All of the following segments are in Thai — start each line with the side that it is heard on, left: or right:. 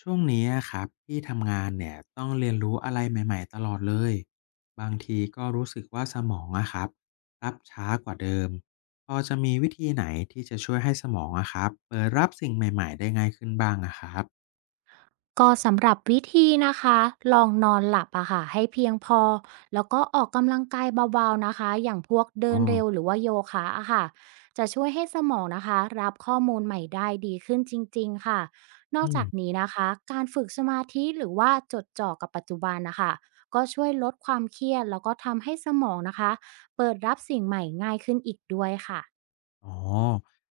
left: ช่วงนี้อะครับที่ทำงานเนี่ยต้องเรียนรู้อะไรใหม่ๆตลอดเลยบางทีก็รู้สึกว่าสมองอะครับรับช้ากว่าเดิมพอจะมีวิธีไหนที่จะช่วยให้สมองอะครับเปิดรับสิ่งใหม่ๆได้ง่ายขึ้นบ้างอะครับ
right: ก็สำหรับวิธีนะคะลองนอนหลับอะค่ะให้เพียงพอแล้วก็ออกกำลังกายเบาๆนะคะอย่างพวกเดิ
left: อ๋อ
right: นเร็วหรือว่าโยคะอะค่ะจะช่วยให้สมองนะคะรับข้อมูลใหม่ได้ดีขึ้นจริงๆค่ะนอก
left: อืม
right: จากนี้นะคะการฝึกสมาธิหรือว่าจดจ่อกับปัจจุบันนะคะก็ช่วยลดความเครียดแล้วก็ทำให้สมองนะคะเปิดรับสิ่งใหม่ง่ายขึ้นอีกด้วยค่ะ
left: อ๋อ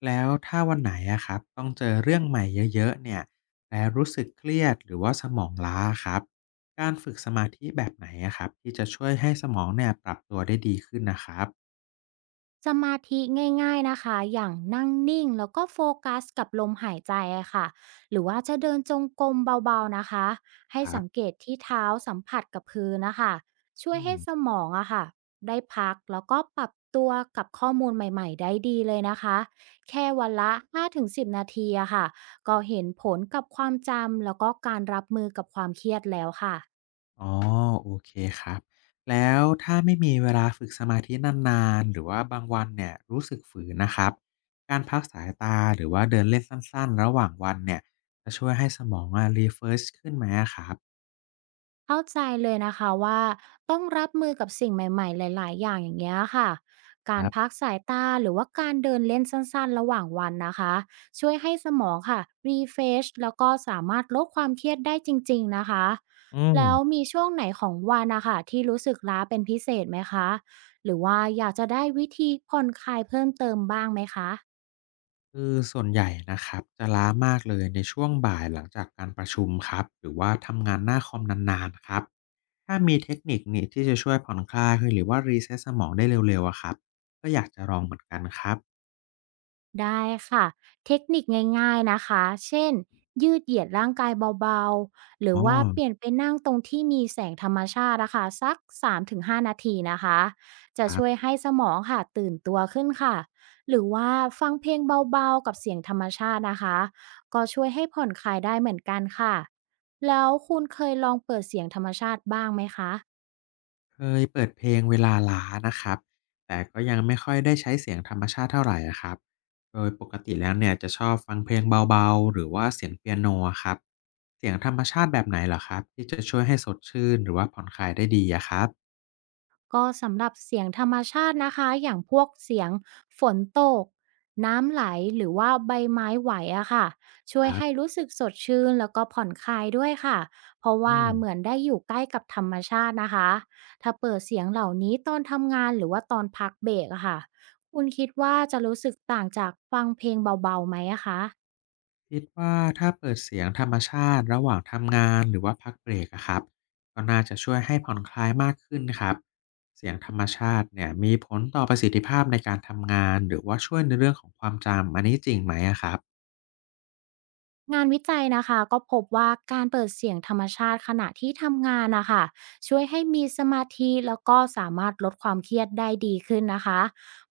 left: แล้วถ้าวันไหนอะครับต้องเจอเรื่องใหม่เยอะๆเนี่ยแล้วรู้สึกเครียดหรือว่าสมองล้าครับการฝึกสมาธิแบบไหนอะครับที่จะช่วยให้สมองเนี่ยปรับตัวได้ดีขึ้นนะครับ
right: สมาธิง่ายๆนะคะอย่างนั่งนิ่งแล้วก็โฟกัสกับลมหายใจอะค่ะหรือว่าจะเดินจงกรมเบาๆนะคะให้
left: ครับ
right: สังเกตที่เท้าสัมผัสกับพื้นนะคะช่วย
left: อื
right: ให้
left: ม
right: สมองอะค่ะได้พักแล้วก็ปรับตัวกับข้อมูลใหม่ๆได้ดีเลยนะคะแค่วันละ5-10นาทีอะค่ะก็เห็นผลกับความจำแล้วก็การรับมือกับความเครียดแล้วค่ะ
left: อ๋อโอเคครับแล้วถ้าไม่มีเวลาฝึกสมาธินานๆหรือว่าบางวันเนี่ยรู้สึกฝืนนะครับการพักสายตาหรือว่าเดินเล่นสั้นๆระหว่างวันเนี่ยจะช่วยให้สมองอะ r e f r ร s h ขึ้นไหมอะครับ
right: เข้าใจเลยนะคะว่าต้องรับมือกับสิ่งใหม่ๆหลายๆอย่างอย่างเงี้ยค่ะ
left: ค
right: การ
left: รั
right: พัก
left: บ
right: สายตาหรือว่าการเดินเล่นสั้นๆระหว่างวันนะคะช่วยให้สมองค่ะรีเฟชแล้วก็สามารถลดความเครียดได้จริงๆนะคะ
left: อืม
right: แล้วมีช่วงไหนของวันนะคะที่รู้สึกล้าเป็นพิเศษไหมคะหรือว่าอยากจะได้วิธีผ่อนคลายเพิ่มเติมบ้างไหมคะ
left: คือส่วนใหญ่นะครับจะล้ามากเลยในช่วงบ่ายหลังจากการประชุมครับหรือว่าทำงานหน้าคอมนานๆครับถ้ามีเทคนิคนี่ที่จะช่วยผ่อนคลายหรือว่า reset สมองได้เร็วๆอะครับก็อยากจะลองเหมือนกันครับ
right: ได้ค่ะเทคนิคง่ายๆนะคะเช่นยืดเหยียดร่างกายเบาๆหรือ
left: อ๋อ
right: ว่าเปลี่ยนไปนั่งตรงที่มีแสงธรรมชาตินะคะสักสามถึงห้านาทีนะคะจะ
left: ครั
right: ช่วย
left: บ
right: ให้สมองค่ะตื่นตัวขึ้นค่ะหรือว่าฟังเพลงเบาๆกับเสียงธรรมชาตินะคะก็ช่วยให้ผ่อนคลายได้เหมือนกันค่ะแล้วคุณเคยลองเปิดเสียงธรรมชาติบ้างไหมคะ
left: เคยเปิดเพลงเวลาล้านะครับแต่ก็ยังไม่ค่อยได้ใช้เสียงธรรมชาติเท่าไหร่อะครับโดยปกติแล้วเนี่ยจะชอบฟังเพลงเบาๆหรือว่าเสียงเปียโนอะครับเสียงธรรมชาติแบบไหนเหรอครับที่จะช่วยให้สดชื่นหรือว่าผ่อนคลายได้ดีอะครับ
right: ก็สำหรับเสียงธรรมชาตินะคะอย่างพวกเสียงฝนตกน้ำไหลหรือว่าใบไม้ไหวอะค่ะช่ว
left: ค
right: ย
left: รั
right: ให้
left: บ
right: รู้สึกสดชื่นแล้วก็ผ่อนคลายด้วยค่ะเพราะ
left: อื
right: ว่า
left: ม
right: เหมือนได้อยู่ใกล้กับธรรมชาตินะคะถ้าเปิดเสียงเหล่านี้ตอนทำงานหรือว่าตอนพักเบรกอะค่ะคุณคิดว่าจะรู้สึกต่างจากฟังเพลงเบาๆไหมอะคะ
left: คิดว่าถ้าเปิดเสียงธรรมชาติระหว่างทำงานหรือว่าพักเบรกอะครับก็น่าจะช่วยให้ผ่อนคลายมากขึ้นครับเสียงธรรมชาติเนี่ยมีผลต่อประสิทธิภาพในการทำงานหรือว่าช่วยในเรื่องของความจำอันนี้จริงไหมอะครับ
right: งานวิจัยนะคะก็พบว่าการเปิดเสียงธรรมชาติขณะที่ทำงานนะคะช่วยให้มีสมาธิแล้วก็สามารถลดความเครียดได้ดีขึ้นนะคะ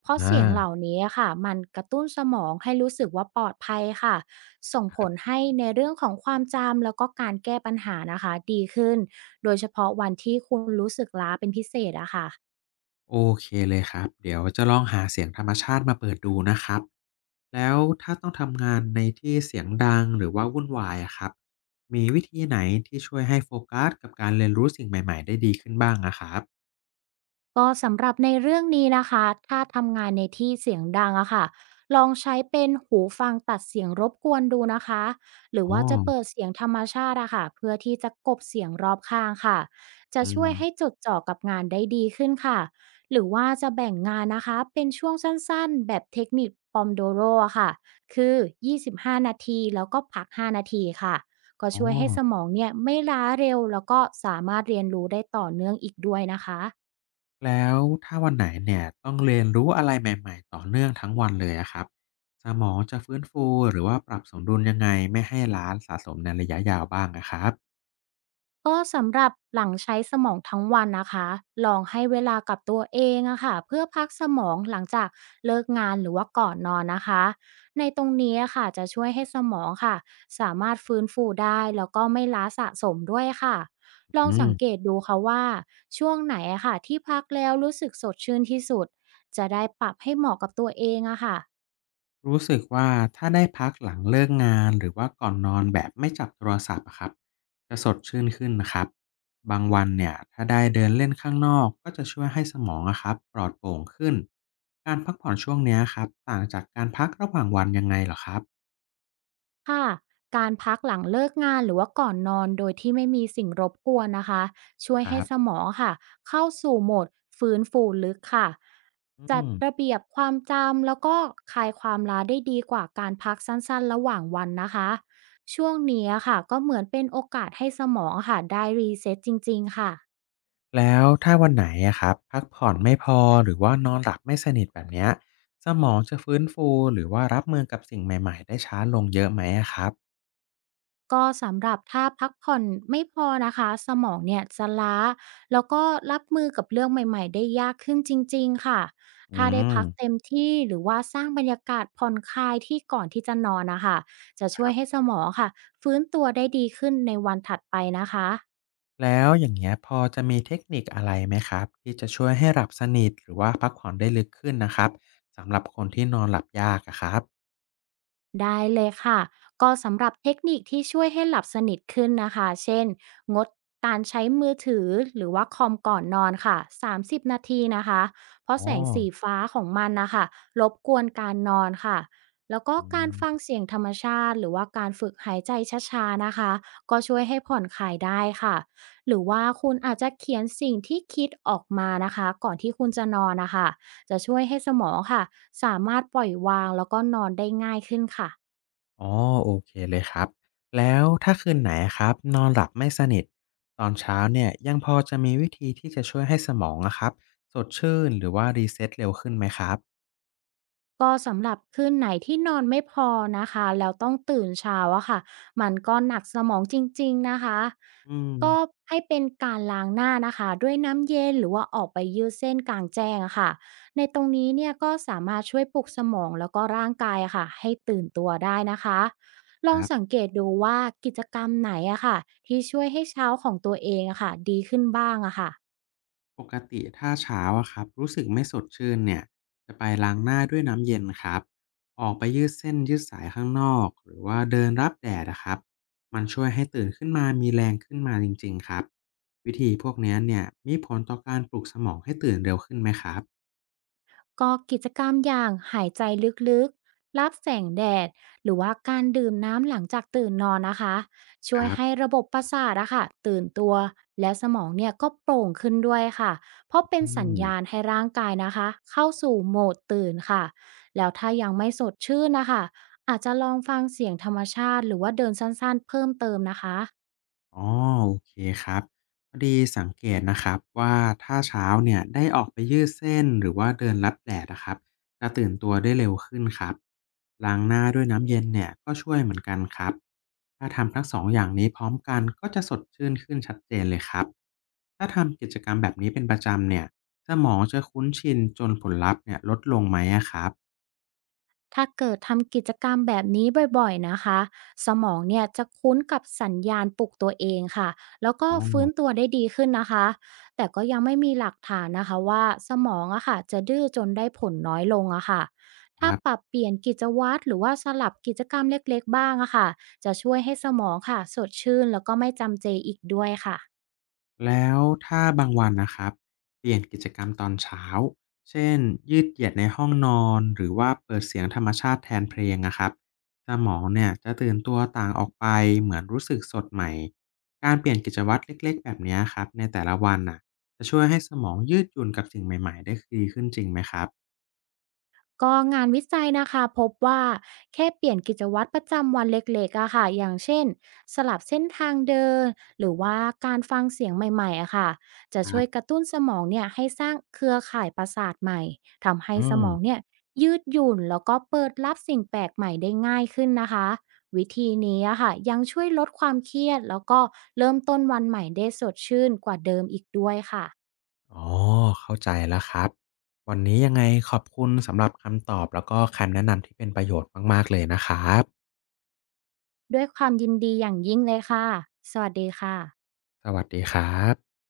right: เพราะ
left: อ่า
right: เสียงเหล่านี้ค่ะมันกระตุ้นสมองให้รู้สึกว่าปลอดภัยค่ะส่งผลให้ในเรื่องของความจำแล้วก็การแก้ปัญหานะคะดีขึ้นโดยเฉพาะวันที่คุณรู้สึกล้าเป็นพิเศษอะค่ะ
left: โอเคเลยครับเดี๋ยวจะลองหาเสียงธรรมชาติมาเปิดดูนะครับแล้วถ้าต้องทำงานในที่เสียงดังหรือว่าวุ่นวายอะครับมีวิธีไหนที่ช่วยให้โฟกัสกับการเรียนรู้สิ่งใหม่ๆได้ดีขึ้นบ้างอะครับ
right: ก็สำหรับในเรื่องนี้นะคะถ้าทำงานในที่เสียงดังอะค่ะลองใช้เป็นหูฟังตัดเสียงรบกวนดูนะคะ หรือ
left: อ๋อ
right: ว่าจะเปิดเสียงธรรมชาติอะค่ะเพื่อที่จะกลบเสียงรอบข้างค่ะจะ
left: อื
right: ช่ว
left: ม
right: ยให้จดจ่อกับงานได้ดีขึ้นค่ะ หรือว่าจะแบ่งงานนะคะเป็นช่วงสั้นๆแบบเทคนิคปอมโดโรค่ะ คือ25นาทีแล้วก็พัก5นาทีค่ะ ก็
left: อ๋อ
right: ช่วยให้สมองเนี่ยไม่ล้าเร็วแล้วก็สามารถเรียนรู้ได้ต่อเนื่องอีกด้วยนะคะ
left: แล้วถ้าวันไหนเนี่ยต้องเรียนรู้อะไรใหม่ๆต่อเนื่องทั้งวันเลยอะครับสมองจะฟื้นฟูหรือว่าปรับสมดุลยังไงไม่ให้ล้าสะสมในระยะยาวบ้างอะครับ
right: ก็สำหรับหลังใช้สมองทั้งวันนะคะลองให้เวลากับตัวเองอะค่ะเพื่อพักสมองหลังจากเลิกงานหรือว่าก่อนนอนนะคะในตรงนี้อะค่ะจะช่วยให้สมองค่ะสามารถฟื้นฟูได้แล้วก็ไม่ล้าสะสมด้วยค่ะลอ
left: อื
right: งสั
left: ม
right: งเกตดูค่ะว่าช่วงไหนอะค่ะที่พักแล้วรู้สึกสดชื่นที่สุดจะได้ปรับให้เหมาะกับตัวเองอะค่ะ
left: รู้สึกว่าถ้าได้พักหลังเลิกงานหรือว่าก่อนนอนแบบไม่จับโทรศัพท์อะครับจะสดชื่นขึ้นนะครับบางวันเนี่ยถ้าได้เดินเล่นข้างนอกก็จะช่วยให้สมองอะครับปลอดโปร่งขึ้นการพักผ่อนช่วงเนี้ยครับต่างจากการพักระหว่างวันยังไงเหรอครับ
right: ค่ะการพักหลังเลิกงานหรือว่าก่อนนอนโดยที่ไม่มีสิ่งรบกวนนะคะช่วย
left: ค
right: ให้
left: รับ
right: สมองค่ะเข้าสู่โหมดฟื้นฟูลึกค่ะ
left: อื
right: จัด
left: ม
right: ระเบียบความจำแล้วก็คลายความล้าได้ดีกว่าการพักสั้นๆระหว่างวันนะคะช่วงนี้ค่ะก็เหมือนเป็นโอกาสให้สมองค่ะได้รีเซ็ตจริงๆค่ะ
left: แล้วถ้าวันไหนอะครับพักผ่อนไม่พอหรือว่านอนหลับไม่สนิทแบบเนี้ยสมองจะฟื้นฟูหรือว่ารับมือกับสิ่งใหม่ๆได้ช้าลงเยอะไหมอะครับ
right: ก็สำหรับถ้าพักผ่อนไม่พอนะคะสมองเนี่ยจะล้าแล้วก็รับมือกับเรื่องใหม่ๆได้ยากขึ้นจริงๆค่ะ
left: อื
right: ถ้าได้
left: ม
right: พักเต็มที่หรือว่าสร้างบรรยากาศผ่อนคลายที่ก่อนที่จะนอนนะคะจะ
left: ค
right: ช่วย
left: รับ
right: ให้สมองค่ะฟื้นตัวได้ดีขึ้นในวันถัดไปนะคะ
left: แล้วอย่างเงี้ยพอจะมีเทคนิคอะไรไหมครับที่จะช่วยให้หลับสนิทหรือว่าพักผ่อนได้ลึกขึ้นนะครับสำหรับคนที่นอนหลับยากอะครับ
right: ได้เลยค่ะก็สำหรับเทคนิคที่ช่วยให้หลับสนิทขึ้นนะคะเช่นงดการใช้มือถือหรือว่าคอมก่อนนอนค่ะ30นาทีนะคะเพราะ
left: อ๋อ
right: แสงสีฟ้าของมันนะคะรบกวนการนอนค่ะแล้วก็
left: อื
right: การฟัง
left: ม
right: เสียงธรรมชาติหรือว่าการฝึกหายใจช้าๆนะคะก็ช่วยให้ผ่อนคลายได้ค่ะหรือว่าคุณอาจจะเขียนสิ่งที่คิดออกมานะคะก่อนที่คุณจะนอนนะคะจะช่วยให้สมองค่ะ สามารถปล่อยวางแล้วก็นอนได้ง่ายขึ้นค่ะ
left: อ๋อโอเคเลยครับแล้วถ้าคืนไหนอะครับนอนหลับไม่สนิทตอนเช้าเนี่ยยังพอจะมีวิธีที่จะช่วยให้สมองอะครับสดชื่นหรือว่ารีเซ็ตเร็วขึ้นไหมครับ
right: ก็สำหรับคืนไหนที่นอนไม่พอนะคะแล้วต้องตื่นเช้าอะค่ะมันก็หนักสมองจริงๆนะคะ
left: อืม
right: ก็ให้เป็นการล้างหน้านะคะด้วยน้ำเย็นหรือว่าออกไปยืดเส้นกลางแจ้งอะค่ะในตรงนี้เนี่ยก็สามารถช่วยปลุกสมองแล้วก็ร่างกายอะค่ะให้ตื่นตัวได้นะคะล
left: ค
right: อง
left: รั
right: สั
left: บ
right: งเกตดูว่ากิจกรรมไหนอะค่ะที่ช่วยให้เช้าของตัวเองอะค่ะดีขึ้นบ้างอะค่ะ
left: ปกติถ้าเช้าอะครับรู้สึกไม่สดชื่นเนี่ยจะไปล้างหน้าด้วยน้ำเย็นครับออกไปยืดเส้นยืดสายข้างนอกหรือว่าเดินรับแดดนะครับมันช่วยให้ตื่นขึ้นมามีแรงขึ้นมาจริงๆครับวิธีพวกเนี้ยเนี่ยมีผลต่อการปลุกสมองให้ตื่นเร็วขึ้นไหมครับ
right: ก็กิจกรรมอย่างหายใจลึกๆ รับแสงแดดหรือว่าการดื่มน้ำหลังจากตื่นนอนนะคะช่
left: ค
right: วย
left: รั
right: ให้
left: บ
right: ระบบประสาทอะค่ะตื่นตัวและสมองเนี่ยก็โปร่งขึ้นด้วยค่ะเพราะเป็น
left: อื
right: สัญ
left: ม
right: ญาณให้ร่างกายนะคะเข้าสู่โหมดตื่นค่ะแล้วถ้ายังไม่สดชื่นนะคะอาจจะลองฟังเสียงธรรมชาติหรือว่าเดินสั้นๆเพิ่มเติมนะคะ
left: อ๋อโอเคครับพอดีสังเกตนะครับว่าถ้าเช้าเนี่ยได้ออกไปยืดเส้นหรือว่าเดินรับแดดนะครับจะตื่นตัวได้เร็วขึ้นครับล้างหน้าด้วยน้ำเย็นเนี่ยก็ช่วยเหมือนกันครับถ้าทำทั้งสองอย่างนี้พร้อมกันก็จะสดชื่นขึ้นชัดเจนเลยครับถ้าทำกิจกรรมแบบนี้เป็นประจำเนี่ยสมองจะคุ้นชินจนผลลัพธ์เนี่ยลดลงไหมอะครับ
right: ถ้าเกิดทำกิจกรรมแบบนี้บ่อยๆนะคะ สมองเนี่ยจะคุ้นกับสัญญาณปลุกตัวเองค่ะแล้วก็
left: อ๋
right: ฟื้น
left: อ
right: ตัวได้ดีขึ้นนะคะ แต่ก็ยังไม่มีหลักฐานนะคะว่าสมองอะค่ะจะดื้อจนได้ผลน้อยลงอะค่ะ
left: ค
right: ถ้า
left: รั
right: ปรับ
left: บ
right: เปลี่ยนกิจวัตรหรือว่าสลับกิจกรรมเล็กๆบ้างอะค่ะจะช่วยให้สมองค่ะสดชื่นแล้วก็ไม่จำเจอีกด้วยค่ะ
left: แล้วถ้าบางวันนะครับเปลี่ยนกิจกรรมตอนเช้าเช่นยืดเหยียดในห้องนอนหรือว่าเปิดเสียงธรรมชาติแทนเพลงนะครับสมองเนี่ยจะตื่นตัวต่างออกไปเหมือนรู้สึกสดใหม่การเปลี่ยนกิจวัตรเล็กๆแบบเนี้ยครับในแต่ละวันน่ะจะช่วยให้สมองยืดหยุ่นกับสิ่งใหม่ๆได้ดีขึ้นจริงไหมครับ
right: ก็งานวิจัยนะคะพบว่าแค่เปลี่ยนกิจวัตรประจำวันเล็กๆอะค่ะอย่างเช่นสลับเส้นทางเดินหรือว่าการฟังเสียงใหม่ๆอะค่ะจะ
left: ครั
right: ช่วยก
left: บ
right: ระตุ้นสมองเนี่ยให้สร้างเครือข่ายประสาทใหม่ทำให้
left: อื
right: สมอง
left: ม
right: เนี่ยยืดหยุ่นแล้วก็เปิดรับสิ่งแปลกใหม่ได้ง่ายขึ้นนะคะวิธีนี้อะค่ะยังช่วยลดความเครียดแล้วก็เริ่มต้นวันใหม่ได้สดชื่นกว่าเดิมอีกด้วยค่ะ
left: อ๋อเข้าใจแล้วครับวันนี้ยังไงขอบคุณสำหรับคำตอบแล้วก็คำแนะนำที่เป็นประโยชน์มากๆเลยนะครับ
right: ด้วยความยินดีอย่างยิ่งเลยค่ะสวัสดีค่ะ
left: สวัสดีครับ